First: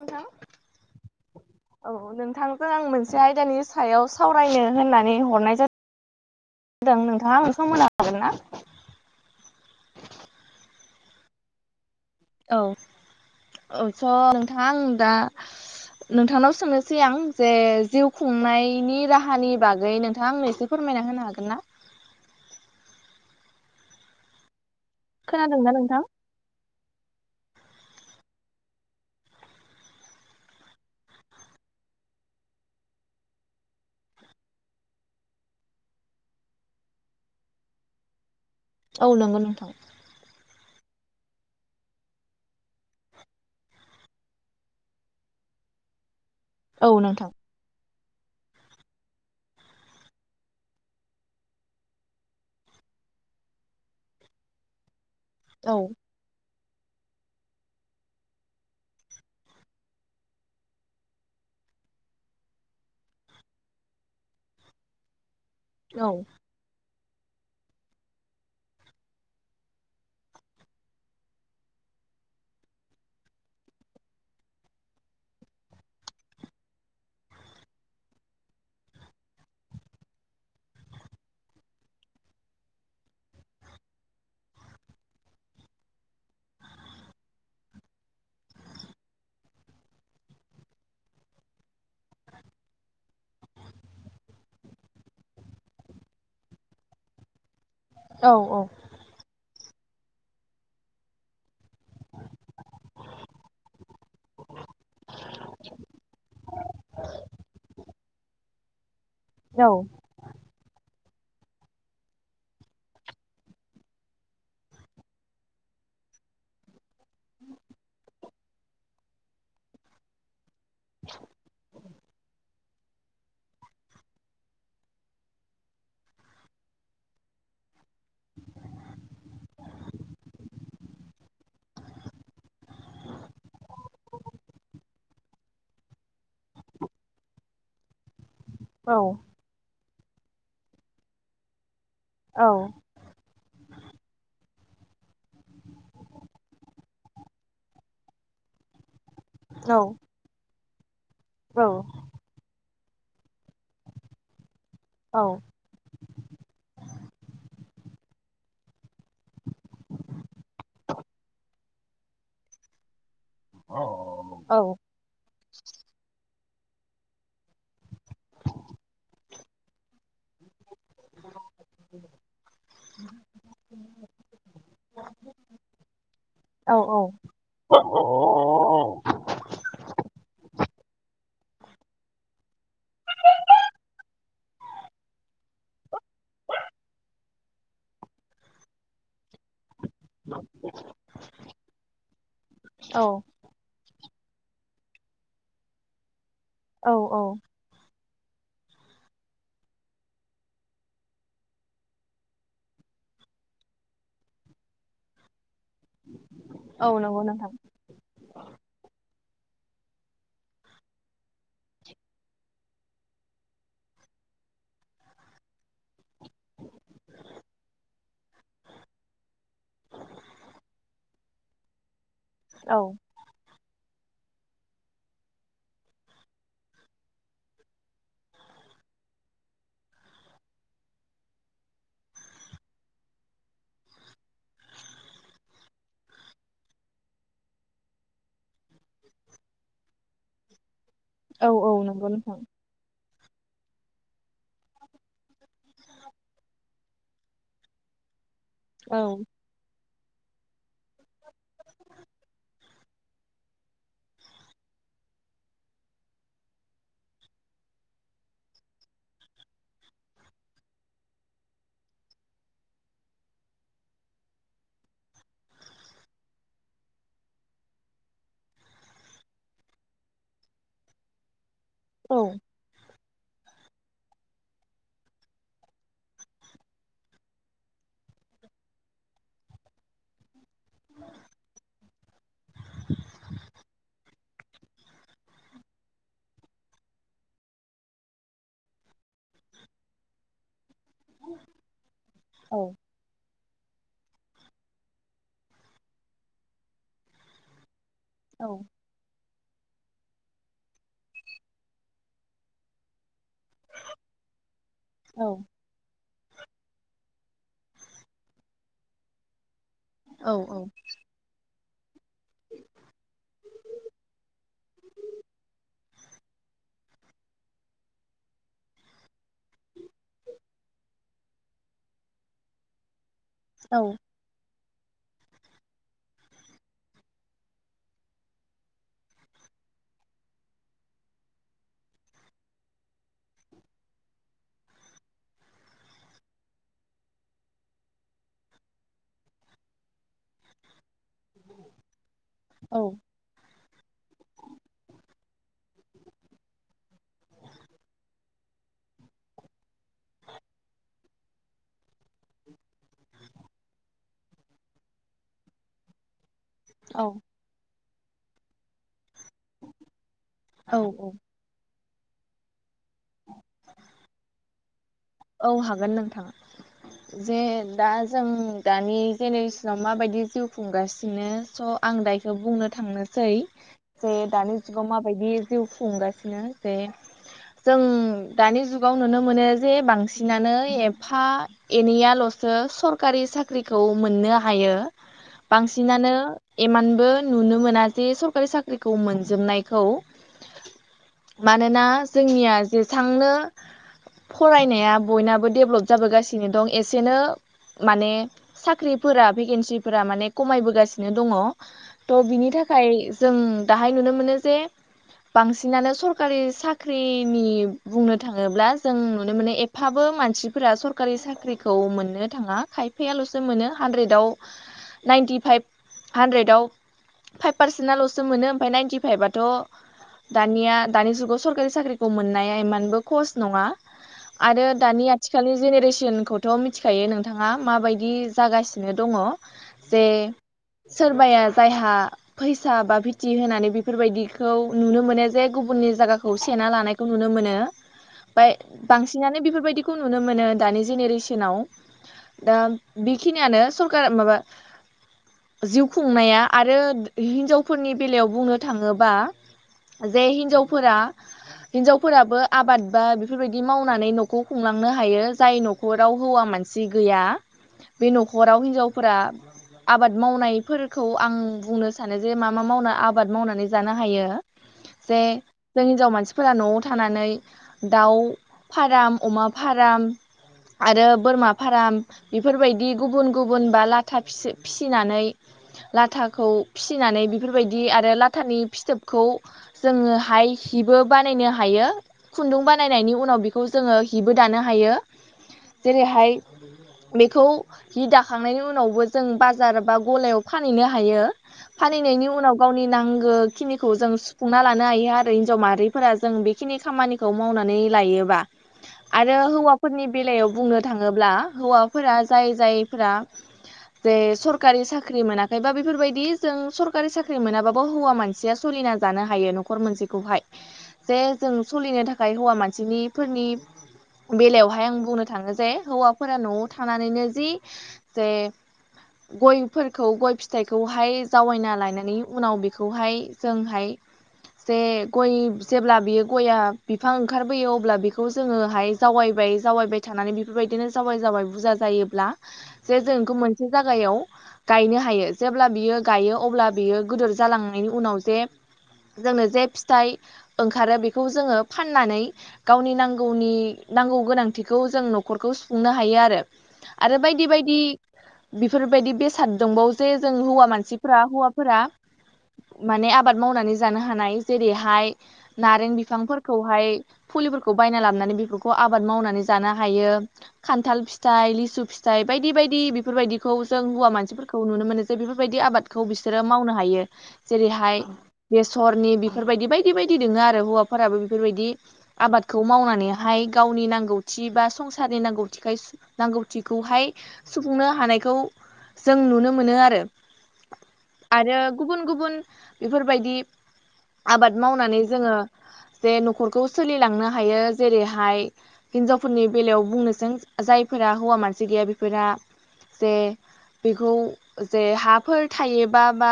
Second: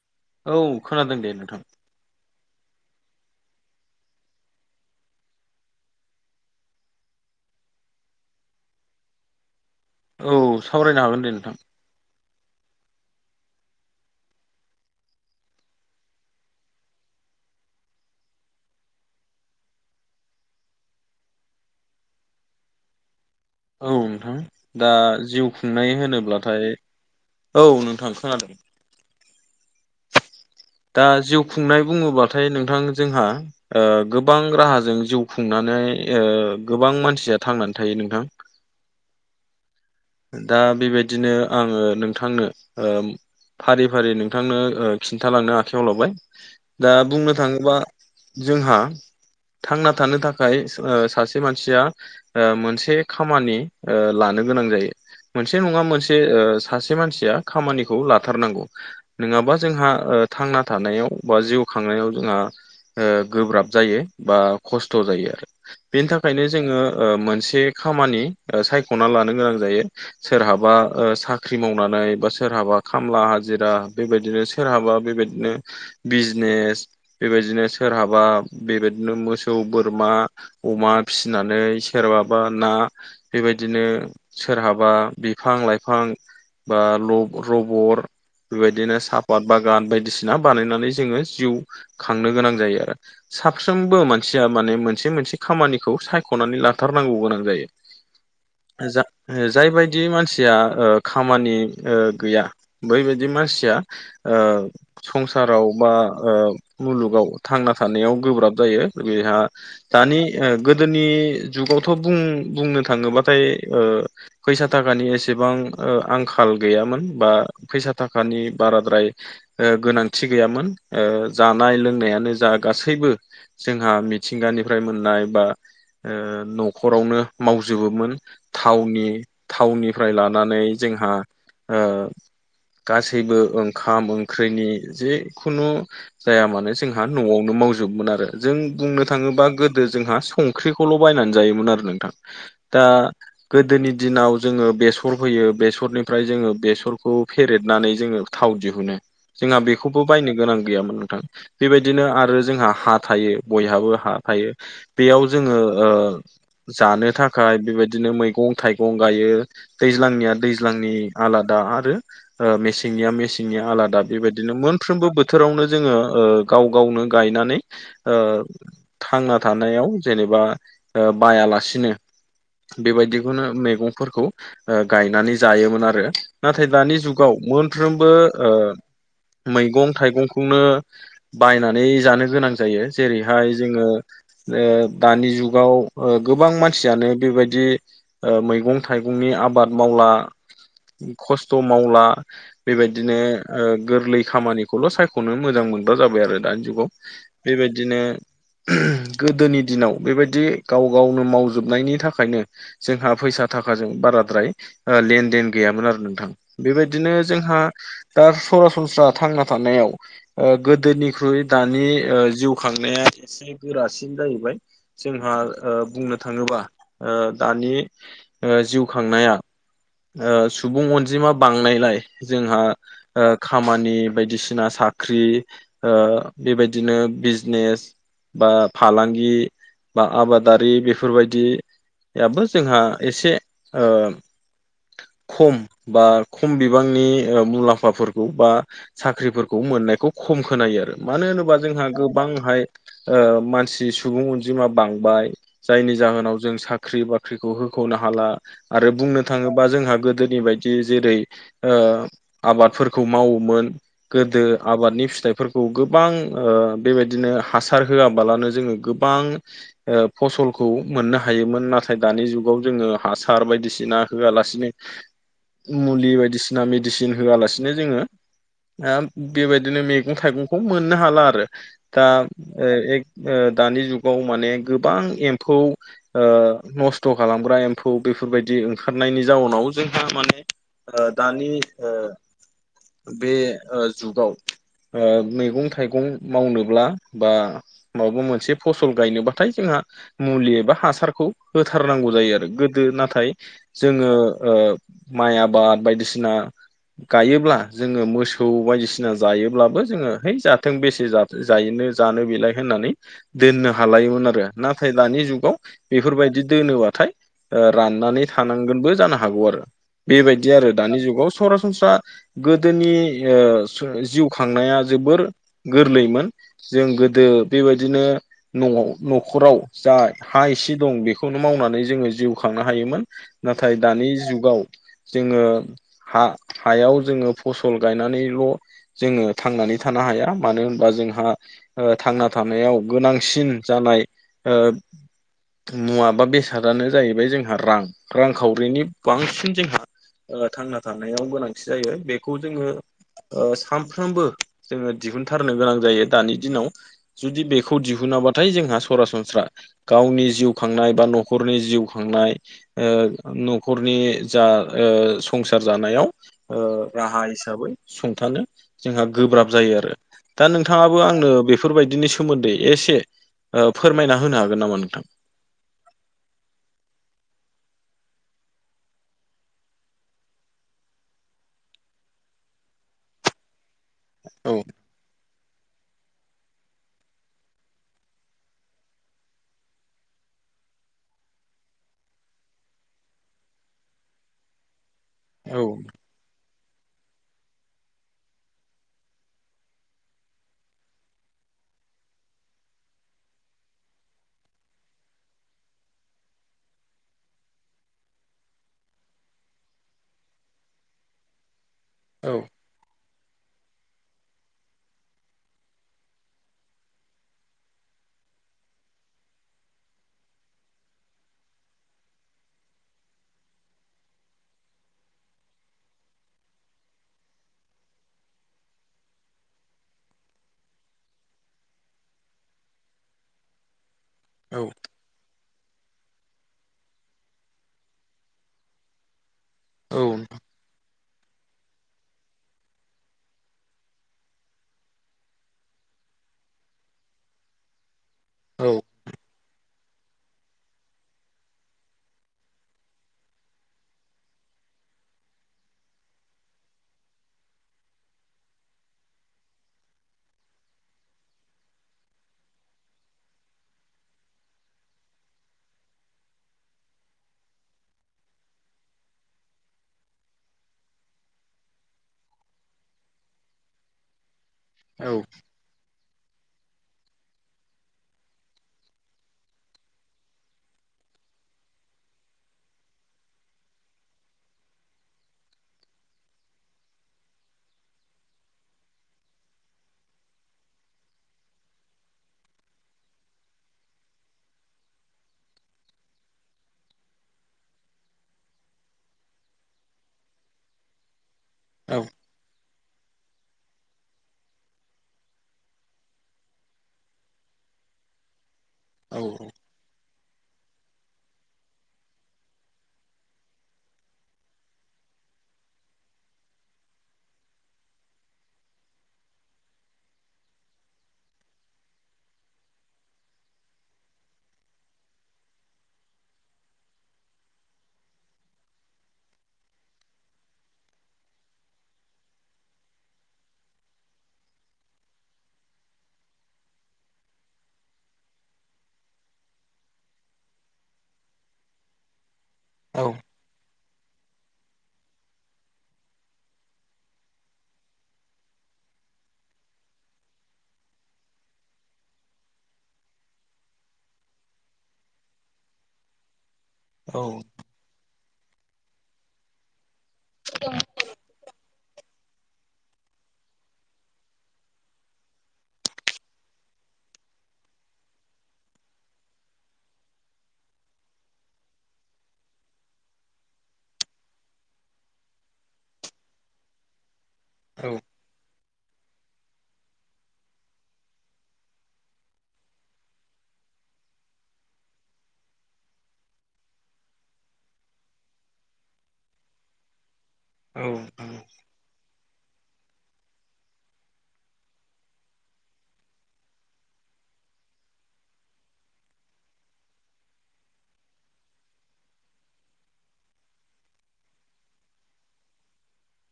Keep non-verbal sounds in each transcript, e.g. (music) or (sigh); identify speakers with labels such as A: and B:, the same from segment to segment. A: नोंथां
B: औ खोनादों दे नोंथां।
A: औ, नोंथांखौ आं मोनसे आयदानि सायाव सावरायनो होननानै हरनाय जादों। (unintelligible) नोंथाङा हम होनो हागोन ना?
B: औ सावरायनो हागोन दे नोंथां।
A: औ औ स' नोंथाङा आं दा नोंथांनाव सोंनोसै आं जे जिउ खुंनायनि राहानि बागै नोंथां (unintelligible) फोरमायना होनो हागोन ना?
B: औ नोंथां दा जिउ
A: खोनादोंना
B: खुंनाय
A: नोंथां?
B: होनोब्लाथाय औ नोंथां खोनादों। दा जिउ खुंनाय बुङोब्लाथाय नोंथां जोंहा ओ गोबां राहाजों जिउ खुंनानै ओ गोबां मानसिया थांनानै थायो नोंथां।
A: औ नंगौ नोंथां।
B: दा बेबायदिनो आङो नोंथांनो ओ फारि -फारि नोंथांनो खिन्थालांनो आखायाव लाबाय।
A: औ
B: दा
A: नोंथां
B: बुंनो थाङोबा जोंहा थांना थानो थाखाय सासे मानसिया मोनसे खामानि ओ लानो गोनां जायो। मोनसे
A: औ
B: नङा मोनसे सासे मानसिया खामानिखौ लाथारनांगौ। नङाबा जोंहा ओ थांना थानायाव बा जिउ खांनायाव जोंहा ओ गोब्राब जायो बा खस्थ' जायो आरो। बेनि
A: औ
B: थाखायनो जोङो ओ मोनसे खामानि सायख'ना लानो गोनां जायो। सोरहाबा ओ साख्रि मावनानै बा सोरहाबा खामला हाजिरा बेबायदिनो सोरहाबा बेबायदिनो बिजनेस बेबायदिनो सोरहाबा बेबायदिनो मोसौ, बोरमा अमा फिनानै सोरबाबा ना बेबायदिनो सोरहाबा बा बिफां- लाइफां बा लब- रबर बेबायदिनो सापात बागान बायदिसिना बानायनानै जोङो जिउ खांनो गोनां जायो आरो। साफ्रोमबो मानसिया माने मोनसे- मोनसे खामानिखौ सायख'नानै लाथारनांगौ गोनां जायो।
A: औ औ।
B: (unintelligible) जायबायायदि मानसिया ओ खामानि ओ गैया बैबायदि मानसिया ओ संसाराव बा ओ मुलुगाव थांना थानायाव गोब्राब जायो। बेहा
A: औ
B: दानि गोदोनि जुगावथ' बुं -बुंनो थाङोब्लाथाय ओ फैसा थाखानि एसेबां आंखाल गैयामोन बा फैसा थाखा (unintelligible) बाराद्राय गोनांथि गैयामोन। ओ जानाय लोंनायानो जा गासैबो जोंहा मिथिंगानिफ्राय मोननाय बा- ओ न'खरावनो मावजोबोमोन। थावनि थाउननिफ्राय लानानै जोंहा गासैबो ओंखाम ओंख्रिनि जेखुनु जाया मानो जोंहा न'आवनो मावजोबमोन आरो जों
A: औ
B: बुंनो थाङोबा गोदो जोंहा संख्रिखौल' बायनानै जायोमोन आरो नोंथां
A: औ
B: दा गोदोनि दिनाव जोङो बेसर फैयो बेसरनिफ्राय जोङो बेसरखौ फेरेदनानै जोङो थाव दिहुनो। जोंहा बेखौबो बायनो गोनां गैयामोन नोंथां। बेबायदिनो आरो जोंहा हा थायो बयहाबो हा थायो
A: औ
B: बेयाव जोङो ओ जानो थाखाय बेबायदिनो मैगं -थाइगं (unintelligible) गायो दैज्लांनिया दैज्लांनि आलादा आरो मेसेंनिया मेसें नि आलादा बेबायदिनो मोनफ्रोमबो बोथोर बोथोरावनो जोङो गाव गावनो गायनानै थांना थानायाव जेनेबा बायालासिनो बेबायदिखौनो म मैगंफोरखौ गायनानै जायोमोन आरो नाथाय दानि जुगाव मोनफ्रोमबो मैगं थाइगंखौनो बायनानै जानो गोनां जायो जेरैहाय जोङो दानि जुगाव गोबां मानसियानो बेबायदि मैगं मैगं थाइगंनि आबाद मावला खस्थ' मावला बेबायदिनो गोरलै खामानिखौल' सायख'नो मोजां मोनग्रा जाबाय आरो दानि जुगाव
A: औ औ
B: बेबायदिनो गोदोनि दिनाव बेबायदि गाव गावनो मावजोबनायनि थाखायनो जोंहा फैसा थाखाजों बाराद्राय लेन देन गैयामोन आरो नोंथां
A: औ
B: बेबायदिनो
A: नंगौ नोंथां
B: जोंहा दा सरासनस्रा थांना थानायाव गोदोनिख्रुइ दानि जिउ खांनाया से गोरासिन जाहैबाय जोंहा बुंनो थाङोबा दानि जिउ खांनाया सुबुं अनजिमा बांनायलाय जोंहा
A: औ
B: खामानि बायदिसिना साख्रि बेबायदिनो बिजनेस बा फालांगि बा आबादारि बेफोरबायदियाबो जोंहा एसे ओ खम बा खम बिबांनि मुलाम्फाफोरखौ बा साख्रिफोरखौ मोननायखौ खम खोनायो आरो मानो
A: औ
B: होनोबा
A: औ
B: जोंहा
A: नंगौ नोंथां
B: गोबांहाय मानसि सुबुं अनजिमा बांबाय जायनि जाहोनाव जों साख्रि बाख्रिखौ हो नो हाला आरो
A: औ
B: बुंनो थाङो बा जोंहा गोदोनि बायदि जेरै आबादफोरखौ मावोमोन गोदो आबादनि फिथाइफोरखौ गोबां बेबायदिनो हासार होआबालानो जोङो गोबां फसलखौ मोननो हायोमोन नाथाय दानि जु गाव जोङो हासार बायदिसिना होआलासिनो मुलि बायदिसिना मेडिसिन होआलासिनो जोङो ह बेबायदिनो मैगं थाइगंखौ मोननो हाला आरो दा
A: औ
B: दानि जुगाव माने गोबां एम्फौ न नस्थ' खालामग्रा एम्फौ बेफोरबायदि ओंखारनायनि जाउनाव जोंहा माने दानि बे जुगाव मैगं थाइगं मावनोब्ला बा मबा मोनसे फसल गायनोबाथाय जोंहा मुलि एबा हासारखौ हो होथारनांगौ जायो आरो
A: औ
B: गोदो नाथाय जोङो माइ आबाद बायदिसिना गायोब्ला जोङो मोसौ
A: औ
B: बायदिसिना बायसिना जायोब्लाबो जोङो हैै जाथों बेसे ज जानो बेलाय होननानै दोननो हालायोमोन आरो नाथाय दानि जुगाव बेफोरबायदि दोनोबाथाय ओ राननानै थानांगोनबो जानो हागौ आरो
A: औ
B: बेबायदि
A: औ
B: आरो दानि जुगाव सरासनस्रा गोदोनि ओ जिउ खांनाया जोबोर गोरलैमोन जों गोदो बेबायदिनो न'आव न'खराव जा हा एसे दं बे खौनो मावनानै जोलांङो जिउ खांनो हायोमोन नाथाय
A: औ
B: दानि जुगाव जोङो हा हायाव जोङो फसल गायनानैल' जोङो थांनानै थानो हाया मानो होनबा जोंहा ओ थांना थानायाव गोनांसिन जानाय ओ मुवा बेसादानो जाहैबाय जोंहा रां रांखावरिनि बांसिन जोंहा थांना थानायाव गोनांथि जायो बेखौ जोङो
A: औ
B: ओ सानफ्रोमबो जोङो दिहुनथारनो गोनां जायो दानि दिनाव जुदि बेखौ दिहुनाबाथाय जोंहा सरासनस्रा गावनि जिउ खांनाय बा न'खरनि जिउ खांनाय ओ न'खरनि जा ओ संसार जानायाव ओ
A: औ
B: राहा हिसाबै सुंथानो जोंहा गोब्राब जायो आरो दा नोंथाङाबो
A: औ
B: आंनो बेफोरबायदिनि सोमोन्दै एसे ओ फोरमायना होनो हागोन नामा नोंथां
A: औ हागोन नोंथां जे दा जों दानि जेनेरेसनाव माबायदि जिउ खुंगासिनो स' आं दा इखो बुंनो थांनोसै जे
B: औ
A: दानि जुगाव माबायदि जिउ खुंगासिनो जे जों दानि जुगाव नुनो मोनो जे बां सिनानो एफा-एनैयाल'सो सरकारि साख्रिखौ मोननो हायो
B: औ
A: बांसिनानो एमानबो नुनो मोना जे सरखारि साख्रिखौ मोनजोबनायखौ मानोना जोंनिया जेसांनो फरायनाया बयनाबो देभलब जाबोगासिनो दं एसेनो माने साख्रिफोरा भेकेन्सिफोरा माने ख'मायबोगासिनो दङ थ'
B: औ
A: बिनि थाखाय जों दाहाय नुनो मोनो जे बांसिनानो सरकारि साख्रिनि बुंनो थाङोब्ला जों नुनो मोनो ए फाबो मानसिफोरा सरकारि साख्रिखौ मोननो थाङा खायफायाल'सो मोनो हानद्रेदाव नाइनटि फाइभ हानद्रेदाव फाइभ पारसेन्टल'सो मोनो ओमफाय नाइनटिफाइबाथ' दानिया दानि जुगाव सरकारि साख्रिखौ मोननाया इमानबो कस नङा
B: औ
A: आरो दानिया आथिखालनि जेनेरेसनखौथ' मिथिखायो नोंथाङा माबायदि जागासिनो दङ
B: औ
A: जे सोरबाया जायहा फैसा बा भिथि होनानै बेफोरबायदिखौ नुनो मोनो जे गुबुननि जागाखौ सेना लानायखौ नुनो मोनो
B: (inaudible)
A: फाय बांसिनानो बेफोरबायदिखौ नुनो मोनो दानि जेनेरेसनाव दा बेखिनियानो सरकारा माबा जिउ खुंनाया आरो हिनजावफोरनि बेलायाव बुंनो थाङोबा जे हिनजावफोरा हिनजावफोराबो आबाद बा बेफोरबाय दि मावनानै न'खौ खुंलांनो हायो जाय न'खराव हौवा मानसि गैया बे न'खराव हिनजावफोरा आबाद मावनायफोरखौ आं बुंनो सानो जे मा-मा मावना आबाद मावनानै जानो हायो
B: औ
A: जे जों हिनजाव मानसिफोरा न'आव थानानै दाउ फाराम अमा फाराम आरो बोरमा फाराम बेफोरबायदि गुबुन-गुबुन बा लाथा फिसि फिसिनानै लाथाखौ फिसिनानै बेफोरबायदि आरो लाथानि फिथोबखौ जोङोहाय हिबो बानायनो हायो खुन्दुं बानायनायनि उनाव बेखौ जोङो हिबो दानो हायो जेरैहाय बेखौ हि दाखांनायनि उनावबो जों बाजार बा ग'लायाव फानहैनो हायो।
B: औ
A: फानिनायनि उनाव गावनि नांगो बेखिनिखौ जों सुफुंना लानो हायो आरो हिनजाव माहारिफोरा जों बेखिनि खामानिखौ मावनानै लायो आरो हौवा फोरनि बेलायाव बुंनो थाङोब्ला हौवाफोरा जाय जायफोरा जे सरकारि साख्रि मोनाखैबा बेफोरबायदि जों सरकारि साख्रि मोनाबाबो हौवा मानसि सिया सोलिना जानो हायो न'खर मोनसेखौहाय जे जों सोलिनो थाखाय हौवा मानसिनि फोरनि बेलायावहाय आं बुंनो थाङो जे हौवाफोरा न'आव थानानैनो जि जे गयफोरखौ गय फिथाइखौहाय जावायना लानानै उनाव बेखौहाय जोंहाय जे गय जेब्ला बियो गया बिफां ओंखारबोयो अब्ला बे बेखौ जोङोहाय जावायबाय जावायबाय थानानै बेफोरबायदिनो जावाय जावाय बुरजा जायोब्ला जे
B: औ
A: जोंखौ बेखौ मोनसे जायागायाव गायनो हायो जेब्ला बियो गायो अब्ला बियो गोदोर जालांनायनि उनाव जे जोंनो जे फिथाइ ओंखारो बेखौ जोङो फाननानै गावनि नांगौ नांगौनि नांगौ गोनांथिखौ जों न'खरखौ सुफुंनो हायो आरो आरो बायदि बायदि बेफोरबायदि बेसाद दंबावो जे जों हौवा मानसिफोरा हौवाफोरा माने आबाद मावनानै जानो हानाय जेरैहाय नारें बिफांफोरखौहाय फुलिफोर बे खौ बायना लाबोनानै बेफोरखौ आबाद मावनानै जानो हायो खान्थाल फिथाइ लिसु फिथाइ बायदि बायदि बेफोरबायदिखौ जों हौवा मानसिफोरखौ नुनो मोनो जे बेफोरबायदि आबादखौ बिसोरो मावनो हायो जेरैहाय सरनि बेफोरबायदि बायदि बायदि दोङो आरो हौवाफोराबो बेफोरबायदि आबाद खौ मावनानैहाय गावनि नांगौथि बा संसारनि नांगौथिखाय नांगौथिखौहाय सुफुंनो हानायखौ जों नुनो मोनो आरो।
B: औ
A: आरो गुबुन गुबुन बेफोरबायदि आबाद मावनानै जोङो जे न'खरखौ सोलिलांनो हायो जेरैहाय हिनजावफोरनि बेलायाव बुंनोसै जायफोरा हौवा मानसि गैया बेफोरा जे बेखौ जे हाफोर थायोबा बा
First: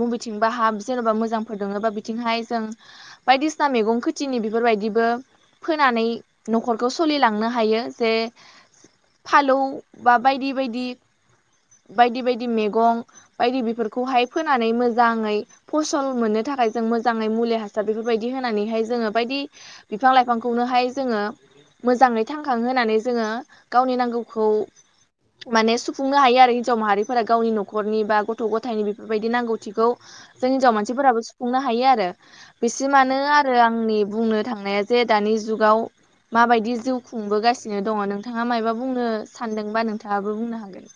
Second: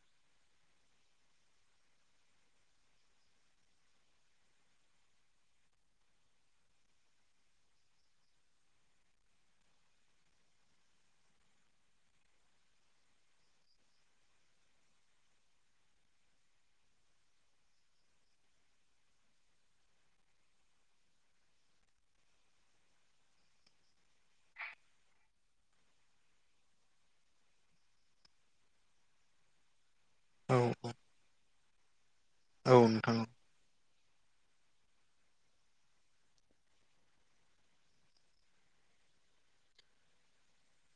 A: मुबिथिंबा हा जेन'बा मोजांफोर दोबा बिथिंहाय जों बायदिसिना मैगं खोथिनि बेफोरबायदिबो फोनानै न'खरखौ सोलिलांनो हायो जे फालौ बा बायदि बायदि बायदि बायदि मेगं बायदि बेफोरखौहाय फोनानै मोजाङै फसल मोननो थाखाय जों मोजाङै मुलि हासार बेफोरबायदि होनानैहाय जोङो बायदि बिफां लाइफांखौनोहाय जोङो मोजाङै थांखां होनोनानै जोङो गावनि नांगौखौ माने सुफुंनो हायो आरो हिन्जाव माहारिफोरा गावनि न'खरनि बा गथ' गथायनि बेफोरबायदि नांगौथिखौ जों
B: औ
A: हिनजाव
B: औ
A: मानसिफोराबो सुफुंनो हायो आरो
B: औ नोंथां
A: बिसिमानो आरो आंनि बुंनो थांनाया जे दानि जुगाव माबायदि जिउ खुंबोगासिनो दङ नोंथाङा मायबा बुंनो सानदोंबा नोंथाङाबो बुंनो हागोन।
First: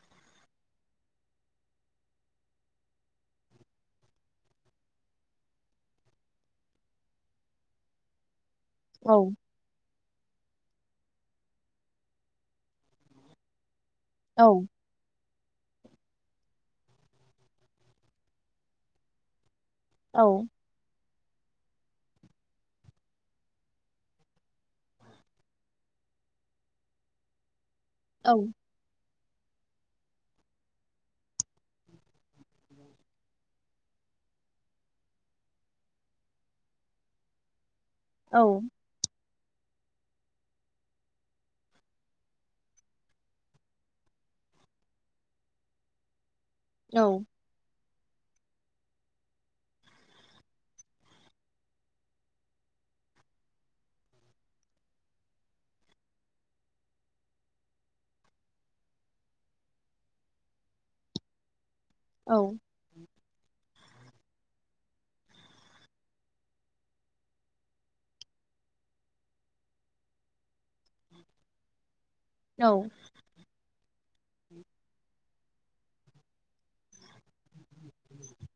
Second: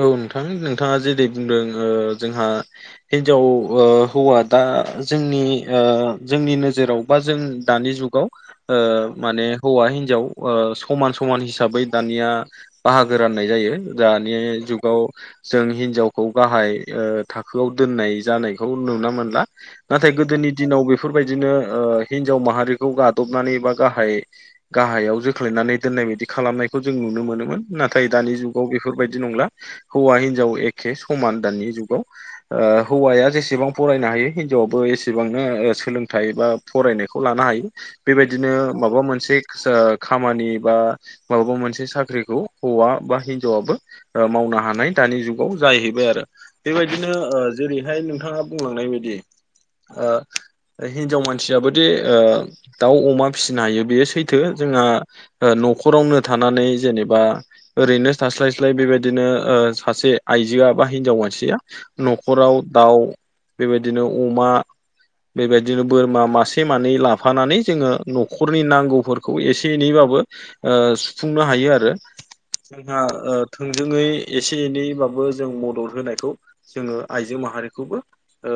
B: औ नोंथां नोंथाङा जेरै बुंदों जोंहा हिनजाव हौवा दा जोंनि जोंनि नोजोराव बा जों दानि जुग गाल
A: औ
B: ओ माने हौवा हिन्जाव समान समान हिसाबै दानिया बाहागो राननाय जायो दानि
A: औ
B: जुगाव जों हिनजावखौ गाहाय थाखोआव दोननाय जानायखौ नुनो मोनला नाथाय
A: औ
B: गोदोनि दिनाव बेफोरबायदिनो हिनजाव माहारिखौ गादबनानै बा गाहाय गाहायाव जोख्लायनानै दोननाय बायदि खालामनायखौ जों नुनो मोनोमोन नाथाय
A: औ
B: दानि जुगाव बेफोरबायदि नंला हौवा हिनजाव एखे समान दानि जुगाव हौवाया जेसेबां फरायनो हायो हिनजावआबो एसेबांनो सोलोंथाइ बा फरायनायखौ लानो हायो बेबायदिनो
A: औ
B: माबा मोनसे खामानि बा माबाबा मोनसे साख्रिखौ हौवा बा हिनजावाबो मावनो हानाय दानि जुगाव जाहैबाय आरो। बेबायदिनो
A: औ
B: जेरैहाय नोंथाङा बुंलांनाय बायदि ओ हिनजाव मानसियाबो दि ओ दाउ अमा फिसिनो हायो बेयो सैथो। जोंहा न'खरावनो थानानै जेनेबा ओरैनो थास्लाय स्लाय बेबायदि बिदिनो सासे आइजोआ बा हिनजाव मानसिया न'खराव
A: औ
B: दाउ बेबायदिनो अमा बेबायदिनो बोरमा मासे मानै लाफानानै जोङो न'खरनि नांगौफोरखौ एसे एनैबाबो सुफुंनो हायो आरो
A: औ
B: जोंहा थोंजोङै एसे एनैबाबो जों मदद होनायखौ जोङो आइजो माहारिखौबो ओ